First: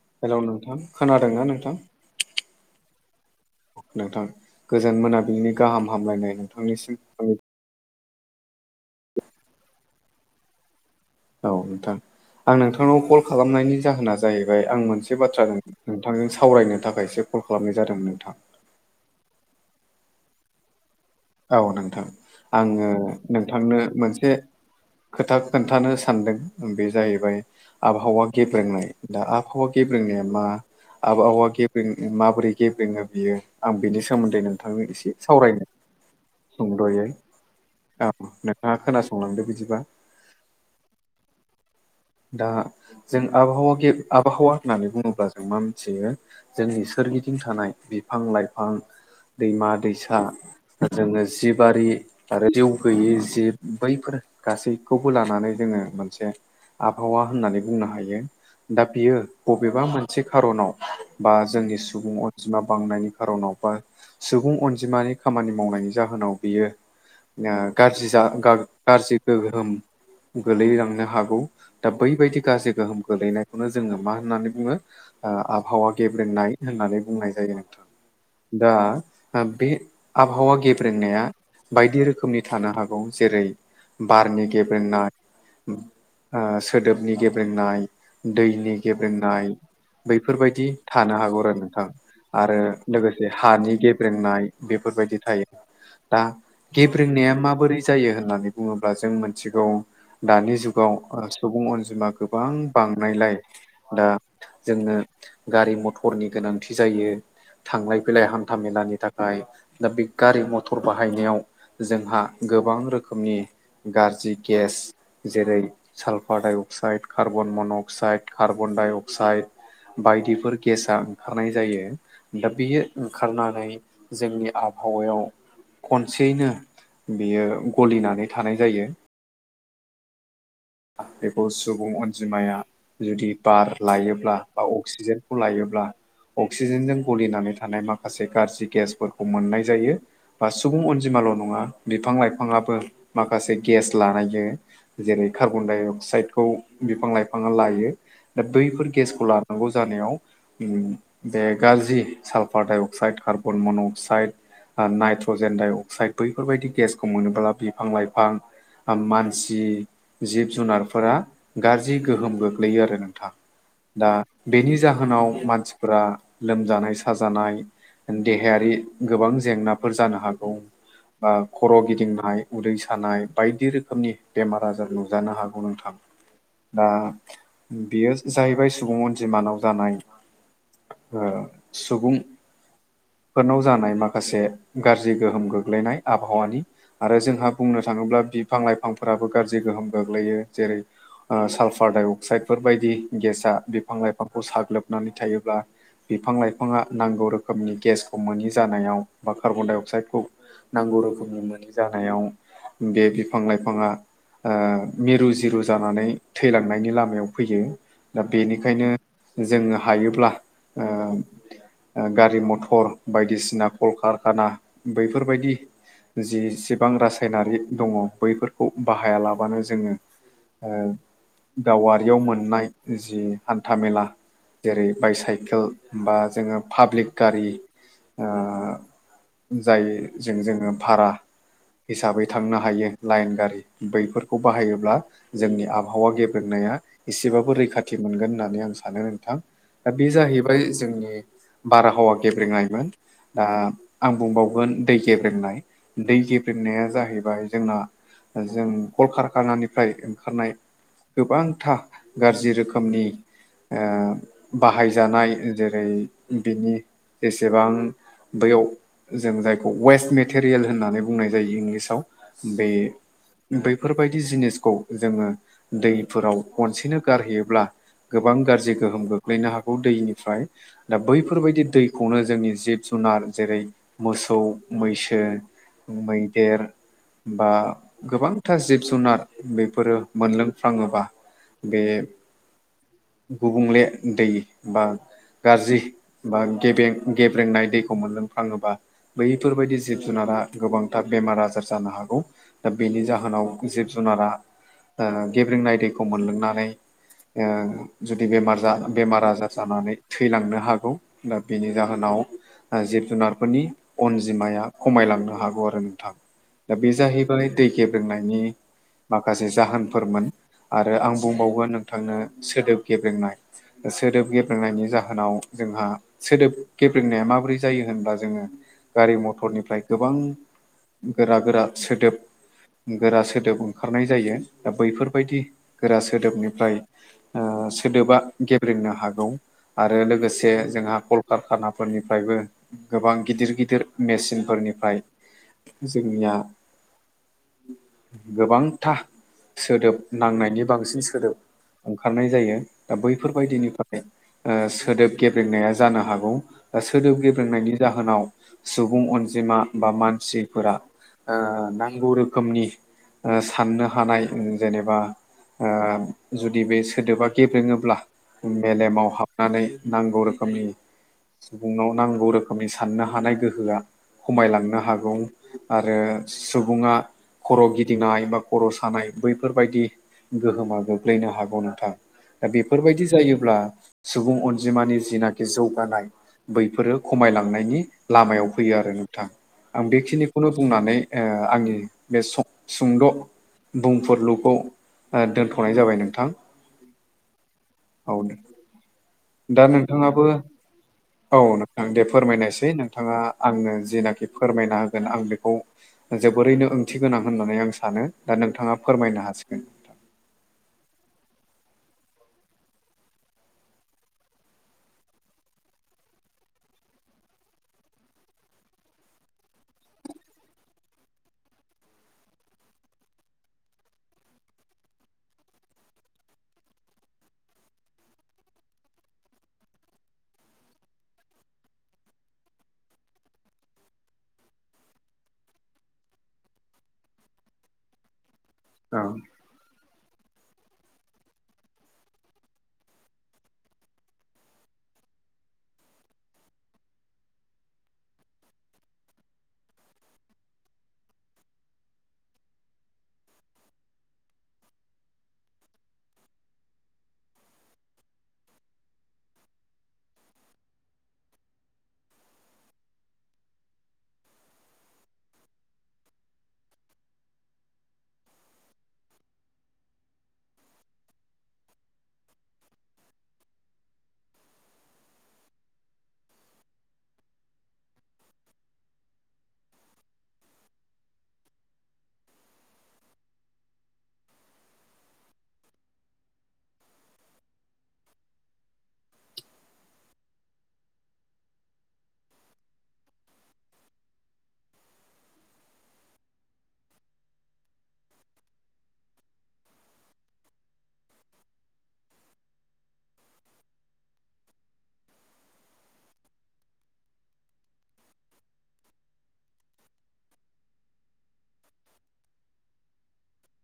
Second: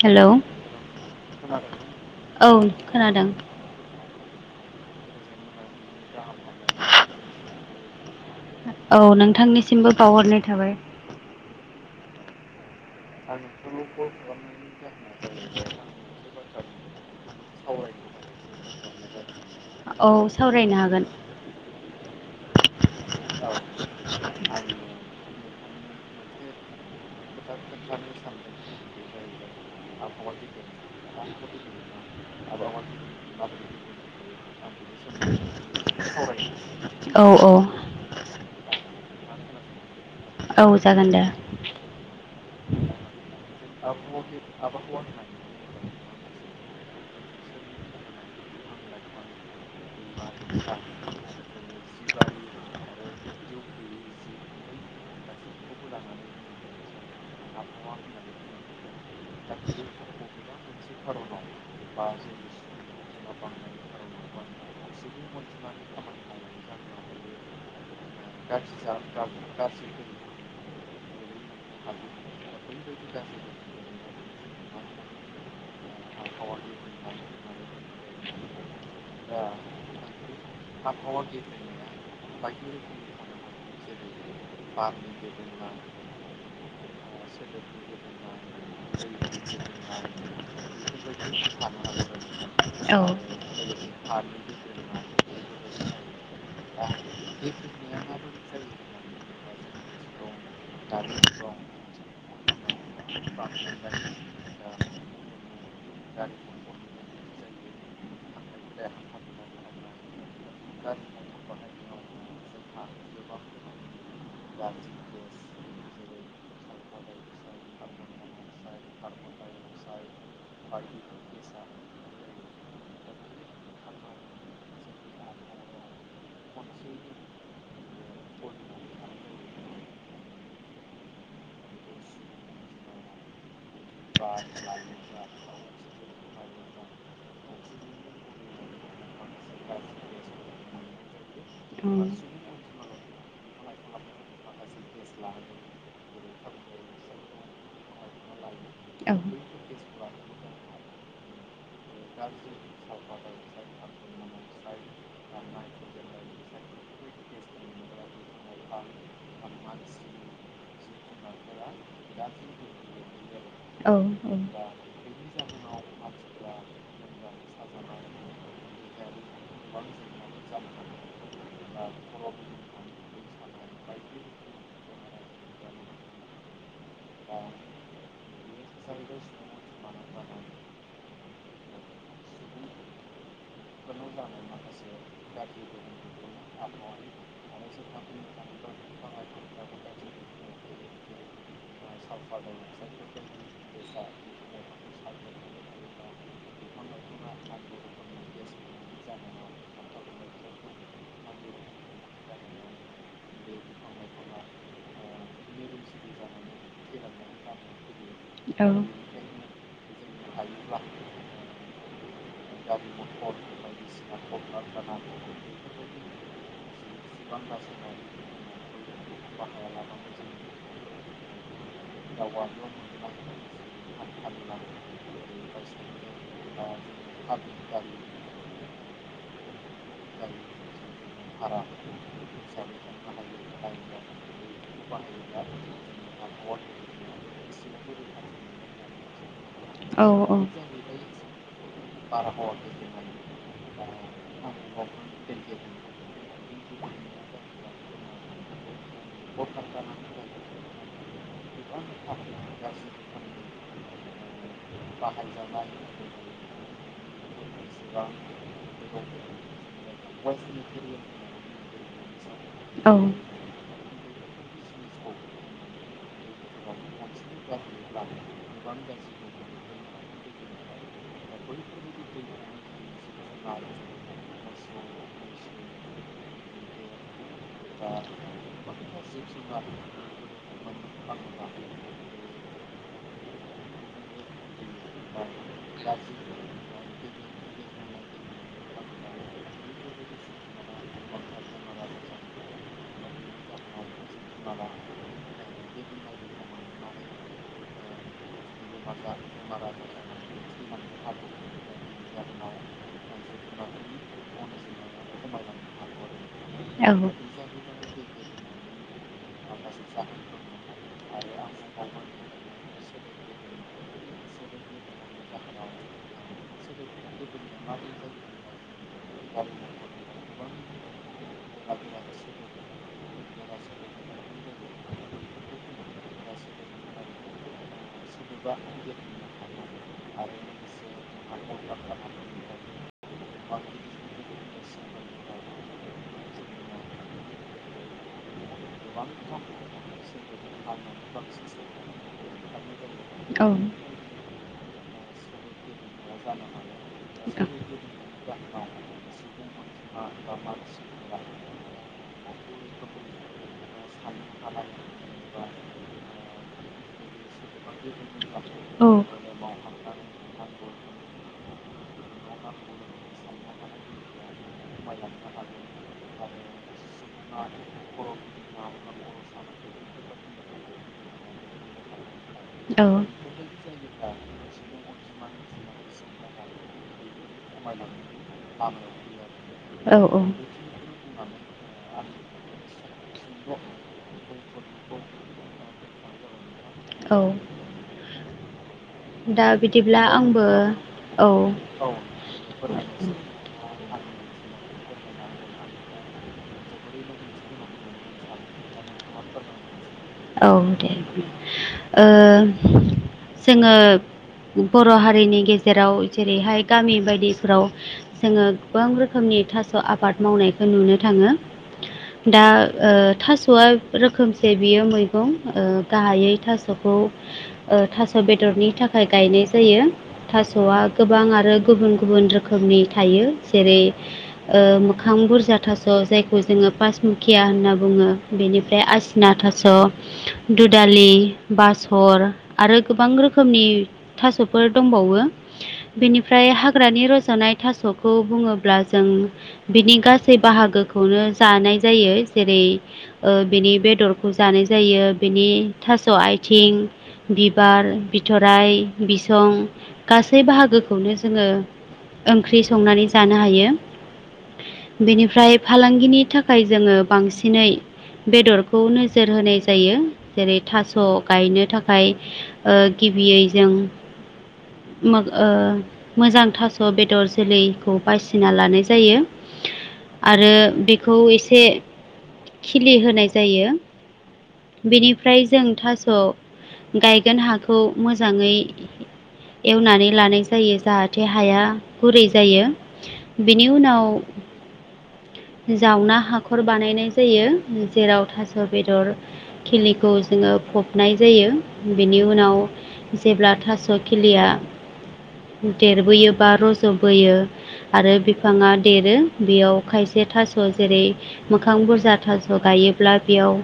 Hello हेल‌ नोंथां खोनादोंना नोंथां? औ खोनादों। नोंथां गोजोन मोनाबिलिनि गाहाम हामलायनाय नोंथांनिसिम आंनि औ नोंथांनिसिमबो बावहरनाय थाबाय। औ नोंथां आं नोंथांनाव कल खालामनायनि जाहोना जाहैबाय आं मोनसे बाथ्रा बुं नोंथांजों सावरायनो थाखायसो कल खालामनाय जादोंमोन नोंथां। औ सावरायनो हागोन। औ नोंथां आङो नोंथांनो मोनसे खोथा खोन्थानो सानदों बे जाहैबाय आबहावा गेब्रेंनाय दा आबहावा गेब्रेंनाया मा? आबहावा गेब्रें ओ माबोरै गेब्रेेंङो बियो आं बेनि सोमोन्दै नोंथांनो एसे सावरायनो। सुंद'यै औ औ दा नोंथाङा खोनासंलांदो बिदिबा औ जागोन दे दा जों आबहावा गे आबहावा होननानै बुङोब्ला जों मा मिथियो जोंनि सोरगिदिं थानाय बिफां लाइफां दैमा दैसा जोङो जि बारि आरो जिउ गैयि जिब बैफोर गासैखौबो लानानै जोङो मोनसे आबहावा होननानै बुंनो हायो दा बियो बबेबा मोनसे खारनाव बा जोंनि सुबुं अनजिमा बांनायनि खारनाव बा सुबुं अनजिमानि खामानि मावनायनि जाहोनाव बियो ओ गारजि जा गा गारजि गोहोम गोलैलांनो हागौ दा बैबायदि गाज्रि गोहोम गोलैनायखौनो जोङो मा होननानै बुङो ओ आबहावा गेब्रेंनाय होननानै बुंनाय जायो नोंथां। दा बे आबहावा गेब्रेंनाया बायदि रोखोमनि थानो हागौ जेरै बारनि गे बारनि गेब्रेंनाय होननानै ओ सोदोबनि गेब्रेंनाय, दैनि गेब्रेंनाय बैफोर बायदि थानो हागौ आरो नोंथां। आरो लोगोसे हानि गेब्रेंनाय बेफोरबायदि थायो दा गेब्रेंनाया माबोरै जायो होननानै बुङोब्ला जों मोनथिगौ दानि जुगाव ओ सुबुं अनजिमा गोबां बांनायलाय दा जोंनो गारि मथरनि गोनांथि जायो थांलाय फैलाय हान्था मेलानि थाखाय दा बे गारि मथर बाहायनायाव जोंहा गोबां रोखोमनि गाज्रि गेस जेरै सालफारडाइ अक्साइड कार्बन मन' अक्साइड कार्बनडाइ अक्साइड बायदिफोर गेसा ओंखारनाय जायो दा बियो ओंखारनानै जोंनि आबहावायाव खनसेयैनो बियो गलिनानै थानाय जायो बेखौ सुबुं अनजिमाया जुदि बार लायोब्ला बा अक्सिजेनखौ लायोब्ला अक्सि सिजेनजों गलिनानै थानाय माखासे गाज्रि गेसफोरखौ मोननाय जायो बा सुबुं अनजिमाल' नङा बिफां लाइफाङाबो माखासे गेस लानायो जेरै कार्बन डाइ अक्साइदखौ बिफां लाइफाङा लायो दा बैफोर गेसखौ ला गौ जानायाव उम बे गाज्रि सालफारडाइ अक्साइड कार बन मन' अक्साइड नाइट्रजेन डाइ अक्साइद बैफोरबायदि गेसखौ मोनोब्ला बिफां लाइफां मानसि जिब जुनारफोरा गाज्रि गोहोम गोग्लैयो आरो नोंथां औ दा बेनि जाहोनाव मानसि फोरा लोमजानाय साजानाय देहायारि गोबां जेंनाफोर जानो हागौ बा खर' गिदिंनाय उदै सानाय बायदि रोखोमनि बेमार आजार नुजानो हागौ नोंथां दा बियो जाहैबाय सुबुं अनजिमानाव जानाय ओ सुबुं फोरनाव जानाय माखासे गाज्रि गोहोम गोग्लैनाय आबहावानि आरो जोंहा बुंनो थाङोब्ला बिफां लाइफांफोराबो गाज्रि गोहोम गोग्लैयो जेरै ओ सालफार डाइ अक्साइदफोर बायदि गेसा बिफां लाइफांखौ साग्लोबनानै थायोब्ला बिफां लाइफाङा नांगौ रोखोमनि गेसखौ मोनि जानायाव बा कार्बनडाइ अक्साइडखौ नांगौ रोखोमनि मोनि जानायाव बे बिफां लाइफाङा ओ मिरु जिरु जानानै थैलांनायनि लामायाव फैयो दा बेनिखायनो जोङो हायोब्ला ओ ओ गारि मथ अर बायदिसिना कलकारखाना बैफोरबायदि जेसेबां रासायनारि दङ बैफोरखौ बाहाया लाबानो जोङो ओ दावारियाव मोननाय जि हान्थामेला जेरै बायसाइकेल बा जोङो पाब्लिक गारि ओ जायजों जोङो भारा हिसाबै थांनो हायो लाइन गारि बैफोरखौ बाहायोब्ला जोंनि आबहावा गेब्रेंनाया एसेबाबो रैखाथि मोनगोन होननानै आं सानो नोंथां। दा बे होननानै जाहैबाय जोंनि बारहावा गेब्रेनायमोन दा आं बुंबावगोन दै गेब्रेंनाय दै गेब्रेंनाया जाहैबाय जोंना जों कलकारखानानिफ्राय ओंखारनाय गोबांथा गाज्रि रोखोमनि ओ बाहायजानाय जेरै बिनि जेसेबां बैयाव जों जायखौ वेस्ट मेटेरियेल होननानै बुंनाय जायो इंलिसाव बे बैफोरबायदि जिनिसखौ जोङो दैफोराव खनसेनो गारहैयोब्ला गोबां गाज्रि गोहोम गोग्लैनो हागौ दैनिफ्राय दा बैफोरबायदि दै खौनो जोंनि जिब जुनार जेरै मोसौ मैसो मैदेर बा गोबांथार जिब जुनार बेफोरो मोलोंफ्राङोबा बे गुबुंले दै बा गाज्रि बा गेबें गेब्रेंनाय दैखौ मोनलोंफ्लाङोबा बैफोरबायदि जिब जुनारा गोबांथार बेमार आजार जानो हागौ। दा बेनि जाहोनाव जिब जुनारा गेब्रेंनाय दैखौ मोनलोंनानै ओ जुदि बेमार बेमार आजार जानानै थैलांनो हागौ। दा बेनि जाहोनाव जिब जुनारफोरनि अनजिमाया खमायलांनो हागौ आरो नोंथां दा बे जाहै दै गेब्रेंनायनि माखासे जाहोनफोरमोन आरो आं बुंबावगोन नोंथांनो सोदोब गेब्रेंनाय सोदोब गेब्रेंनायनि जाहोनाव जोंहा सोदोब गेब्रेंनाया माबोरै जायो होनबा जोङो गारि मथरनिफ्राय गोबां गोरा गोरा सोदोब गोरा सोदोब ओंखारनाय जायो दा बैफोरबायदि गोरा सोदोबनिफ्राय सोदोबा गेब्रेंनो हागौ आरो लोगोसे जोंहा कलकारखानाफोरनिफ्रायबो गोबां गिदिर गिदिर मेसिनफोरनिफाय जोंनिया गोबांथा सोदोब नांनायनि बांसिन सोदोब ओंखारनाय जायो दा बैफोरबायदिनिफ्राय ओ सोदोब गेब्रेंनाया जानो हागौ सोदोब गेब्रेंनायनि जाहोनाव सुबुं अनजिमा बा मानसिफोरा ओ नांगौ रोखोमनि साननो हानाय जेनेबा ओ जुदि बे सोदोबा गेब्रेङोब्ला मेलेमाव हाबनानै नांगौ रोखोमनि सुबुंनाव नांगौ रोखोमनि साननो हानाय गोहोआ खमायलांनो हागौ आरो सुबुङा खर' गिदिंनाय बा खर' सानाय बैफोरबायदि गोहोमा गोग्लैनो हागौ नोंथां। दा औ बेफोरबायदि जायोब्ला सुबुं अनजिमानि जिना जौगानाय बैफोरो खमायलांनायनि लामायाव फैयो आरो नोंथां आं फैयो आरो औ बेखिनिखौनो बुंनानै ओ आंनि बे ओ सुंद' बुंफोरलुखौ ओ दोनथ'नाय जाबाय नोंथां। औ औ दा बिदिब्ला नोंथाङाबो आंबो औ नोंथां दे फोरमायनोसै नोंथाङा आंनो जेनाखि फोरमायना होगोन आं बेखौ जोबोरैनो ओंथि गोनां होननानै आं सानो दा नोंथाङा फोरमायनो हासिगोन। औ दे ओ जोङो बर' हारिनि गेजेराव जेरैहाय गामि बायदिफ्राव जोङो गोबां रोखोमनि थास' आबाद मावनायखौ नुनो थाङो। दा ओ थास'आ रोखोमसे बियो मै खौ ओ गाहायै थास'खौ थास' बेदरनि थाखाय गायनाय जायो। थास'आ गोबां आरो गुबुन गुबुन रोखोमनि थायो जेरै ओ मोखां बुरजा थास' जायखौ जोङो बायेसमुखिया होनना बुङो बेनि ओमफाय औ आसिना थास' दुदालि बासर आरो गोबां रोखोमनि थास'फोर दंबावो। बेनिफ्राय हाग्रानि रज'नाय थास'खौ बुङोब्ला जों बिनि गासै बाहागोखौनो जानाय जायो। जेरै ओ बेनि बेदरखौ जानाय जायो बेनि थास' आयथिं बिबार, बिथ'राय, बिसं गासै बाहागोखौनो जोङो ओंख्रि संनानै जानो हायो। बेनिफ्राय फालांगिनि थाखाय जोङो बांसिनै बेदरखौ नोजोर होनाय जायो। जेरै थास' गायनो थाखाय ओ गिबियै जों मोग ओ मोजां थास' बेदर जोलैखौ बासिना लानाय जायो। आरो बेखौ एसे खिलि होनाय जायो। बेनिफ्राय जों थास' गायगोन हाखौ मोजाङै एवनानै लानाय जायो जाहाथे हाया गुरै जायो। बिनि उनाव जावना हाखर बानायनाय फोयो जेराव थास' बेदर खिलिखौ जोङो फबनाय जायो। बेनि उनाव जेब्ला थास' खिलिया देरबोयो बा रज'बोयो आरो बिफाङा देरो बेयाव खायसे थास' जेरै मोखां बुर जा थास' गायोब्ला बेयाव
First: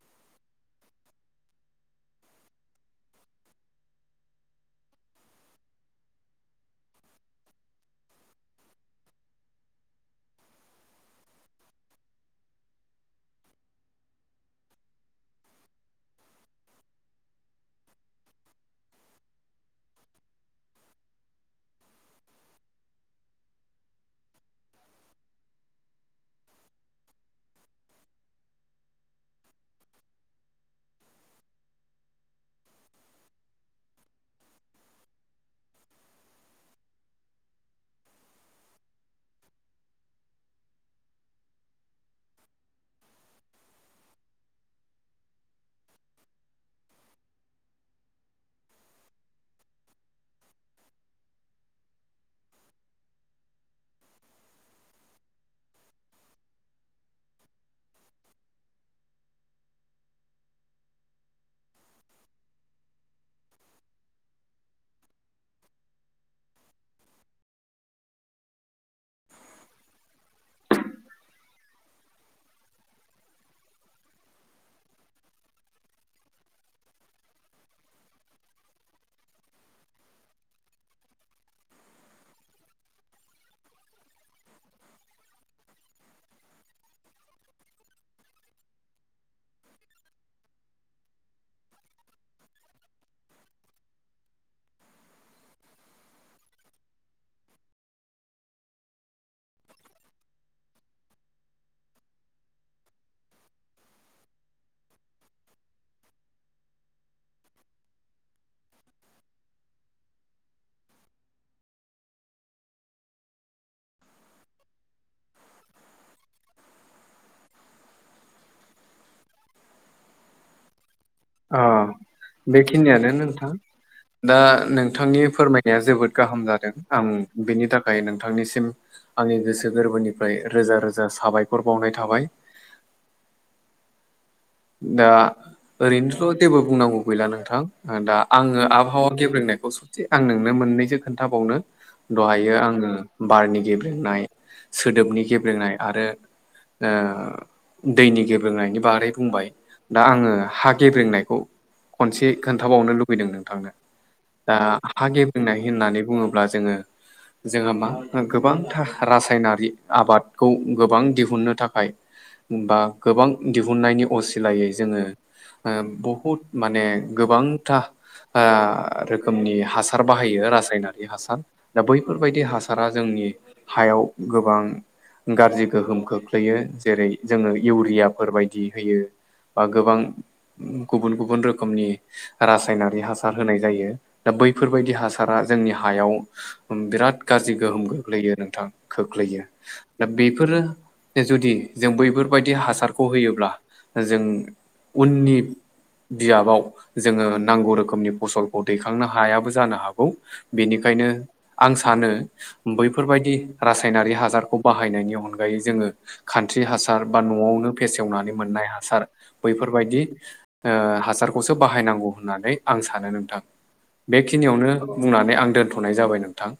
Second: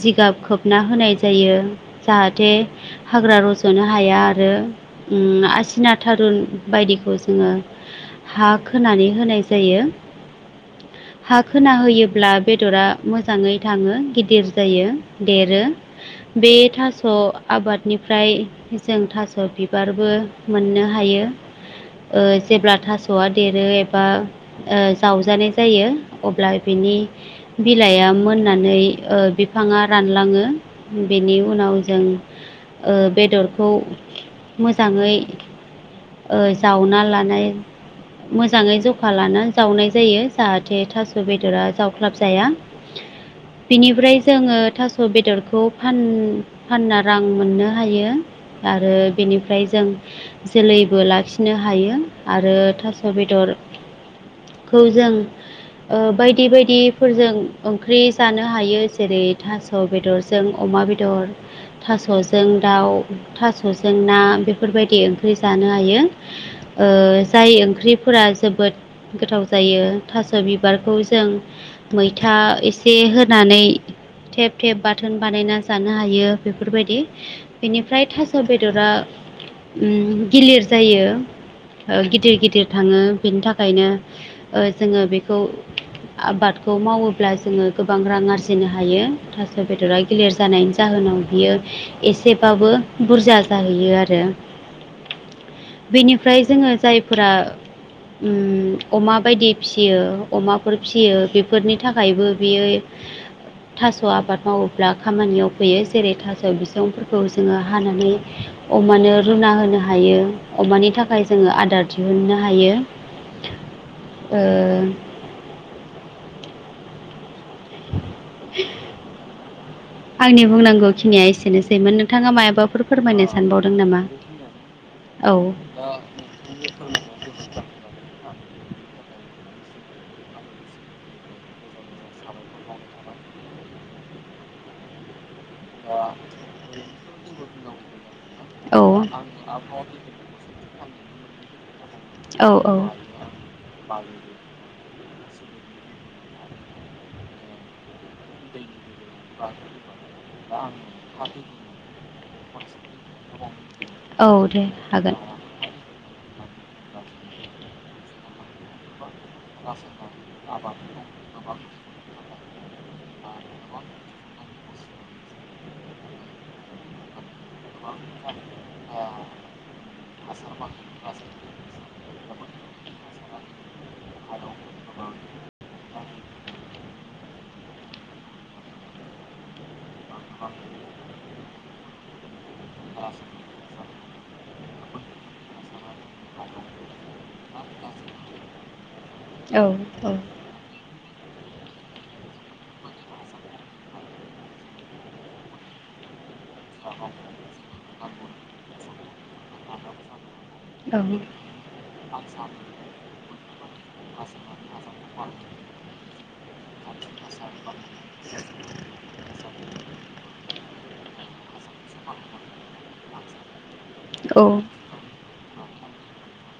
जिगाब खोबना होनाय जायो। जाहाथे हाग्रा रज'नो हाया आरो उम आसिना थारुन बायदिखौ जोङो हा खोनानै होनाय जायो। हा खोना होयोब्ला बे दरा मोजाङै थाङो गिदिर जायो देरो। बे थास' आबादनिफ्राय जों थास' बिबारबो मोननो हायो। ओ जेब्ला थास'आ देरो एबा ओ जावजानाय जायो अब्ला बिनि बिलाइआ मोननानै ओ बिफाङा रानलाङो बेनि उनाव जों ओ बेदरखौ मोजाङै ओ जावना लानाय मोजाङै जखा लानानै जावनाय जायो जाहाथे थास' बेदरा जावख्लाब जाया। बिनिफ्राय जोङो थास' बेदरखौ फान फानना रां मोननो हायो। आरो बेनिफ्राय जों जोलैबो लाखिनो हायो आरो थास' बेदर खौ जों ओ बायदि बायदि फोरजों ओंख्रि जानो हायो जेरै थास' बेदरजों अमा बेदर थास'जों दाउ थास'जों ना बेफोरबायदि ओंख्रि जानो हायो। ओ जाय ओंख्रिफोरा जोबोद गोथाव जायो थास' बिबारखौ जों मैथा एसे होनानै थेब-थेब बाथोन बानायना जानो हायो बेफोरबायदि बेनिफ्राय थास' बेदरा ओम गिलिर जायो। ओ गिदिर गिदिर थाङो बेनि थाखायनो ओ जोङो बेखौ आबाद खौ मावोब्ला जोङो गोबां रां आरजिनो हायो थास' बेदरा गिलिर जानायनि जाहोनाव बियो एसेबाबो बुरजा जाहैयो आरो। बेनिफ्राय जोङो जायफोरा उम अमा बायदि फियो अमाफोर फियो बे फोरनि थाखायबो बेयो थास' आबाद मावोब्ला खामानियाव फैयो जेरै थास' बिसंफोरखौ जोङो हानानै अमानो रुना होनो हायो अमानि थाखाय जोङो आदार दिहुननो हायो। ओ आंनि बुंनांगौ खिनिया एस अ एसेनोसैमोन नोंथाङा मायाबाफोर बेखिनियानो फोरमायनो नोंथां सानबावदों नामा दा नोंथांनि औ फोरमायनाया जोबोद गाहाम जादों आं बेनि थाखाय नोंथांनिसिम आंनि गोसो गोरबोनिफ्राय रोजा रोजा साबायखर बावनाय थाबाय दा ओरैनोथ' जेबो बुंनांगौ गैला नोंथां दा आङो औ आबहावा गेब्रेंनायखौ ससे आं नोंनो मोननैसो खोन्थाबावनो औ दहायो औ आङो बारनि गेब्रेंनाय सोदोबनि गेब्रेंनाय आरो ओ दैनि गेब्रेंनायनि बारै बुं दा आङो हा गेब्रेंनायखौ खनसे खोन्थाबावनो लुब फैदों नोंथांनो औ दा दे हागोन हागे ब्रेंनाय होननानै बुङोब्ला जोङो जोंहा मा गोबांथा रासायनारि आबादखौ गोबां दिहुनन्नो थाखाय बा गोबां दिहुननायनि असिलायै जोङो बहुद माने गोबां था ओ रोखोमनि हासार बाहायो रासायनारि हासार दा बै बैफोरबायदि हासारा जोंनि हायाव गोबां गाज्रि गोहोम खोख्लै लैयो जेरै जोङो इउरियाफोर बायदि होयो बा गोबां गुबुन गुबुन रोखोमनि रासायनारि हासार होनाय जायो दा बैफोरबायदि हासारा जोंनि हायाव बिराद गाज्रि गोहोम गोग्लैयो नोंथां खोख्लैयो औ दा बेफोरो जुदि जों बैफोरबायदि हासारखौ होयोब्ला जों उननि बियाबाव जोङो नांगौ रोखोमनि फसल दैखांनो हायाबो जानो हागौ औ बेनिखायनो आं सानो बैफोरबायाददि रासायनारि हासारखौ बाहायनायनि अनगायै जोङो खान्थ्रि हासार बा न'आवनो फेसेवनानै नाय हासार बैफोरबायदि ओ हासार खौसो बाहायनांगौ होननानै आं सानो नोंथां औ बेखिनियावनो बुंनानै आं दोन्थ'नाय जाबाय नोंथां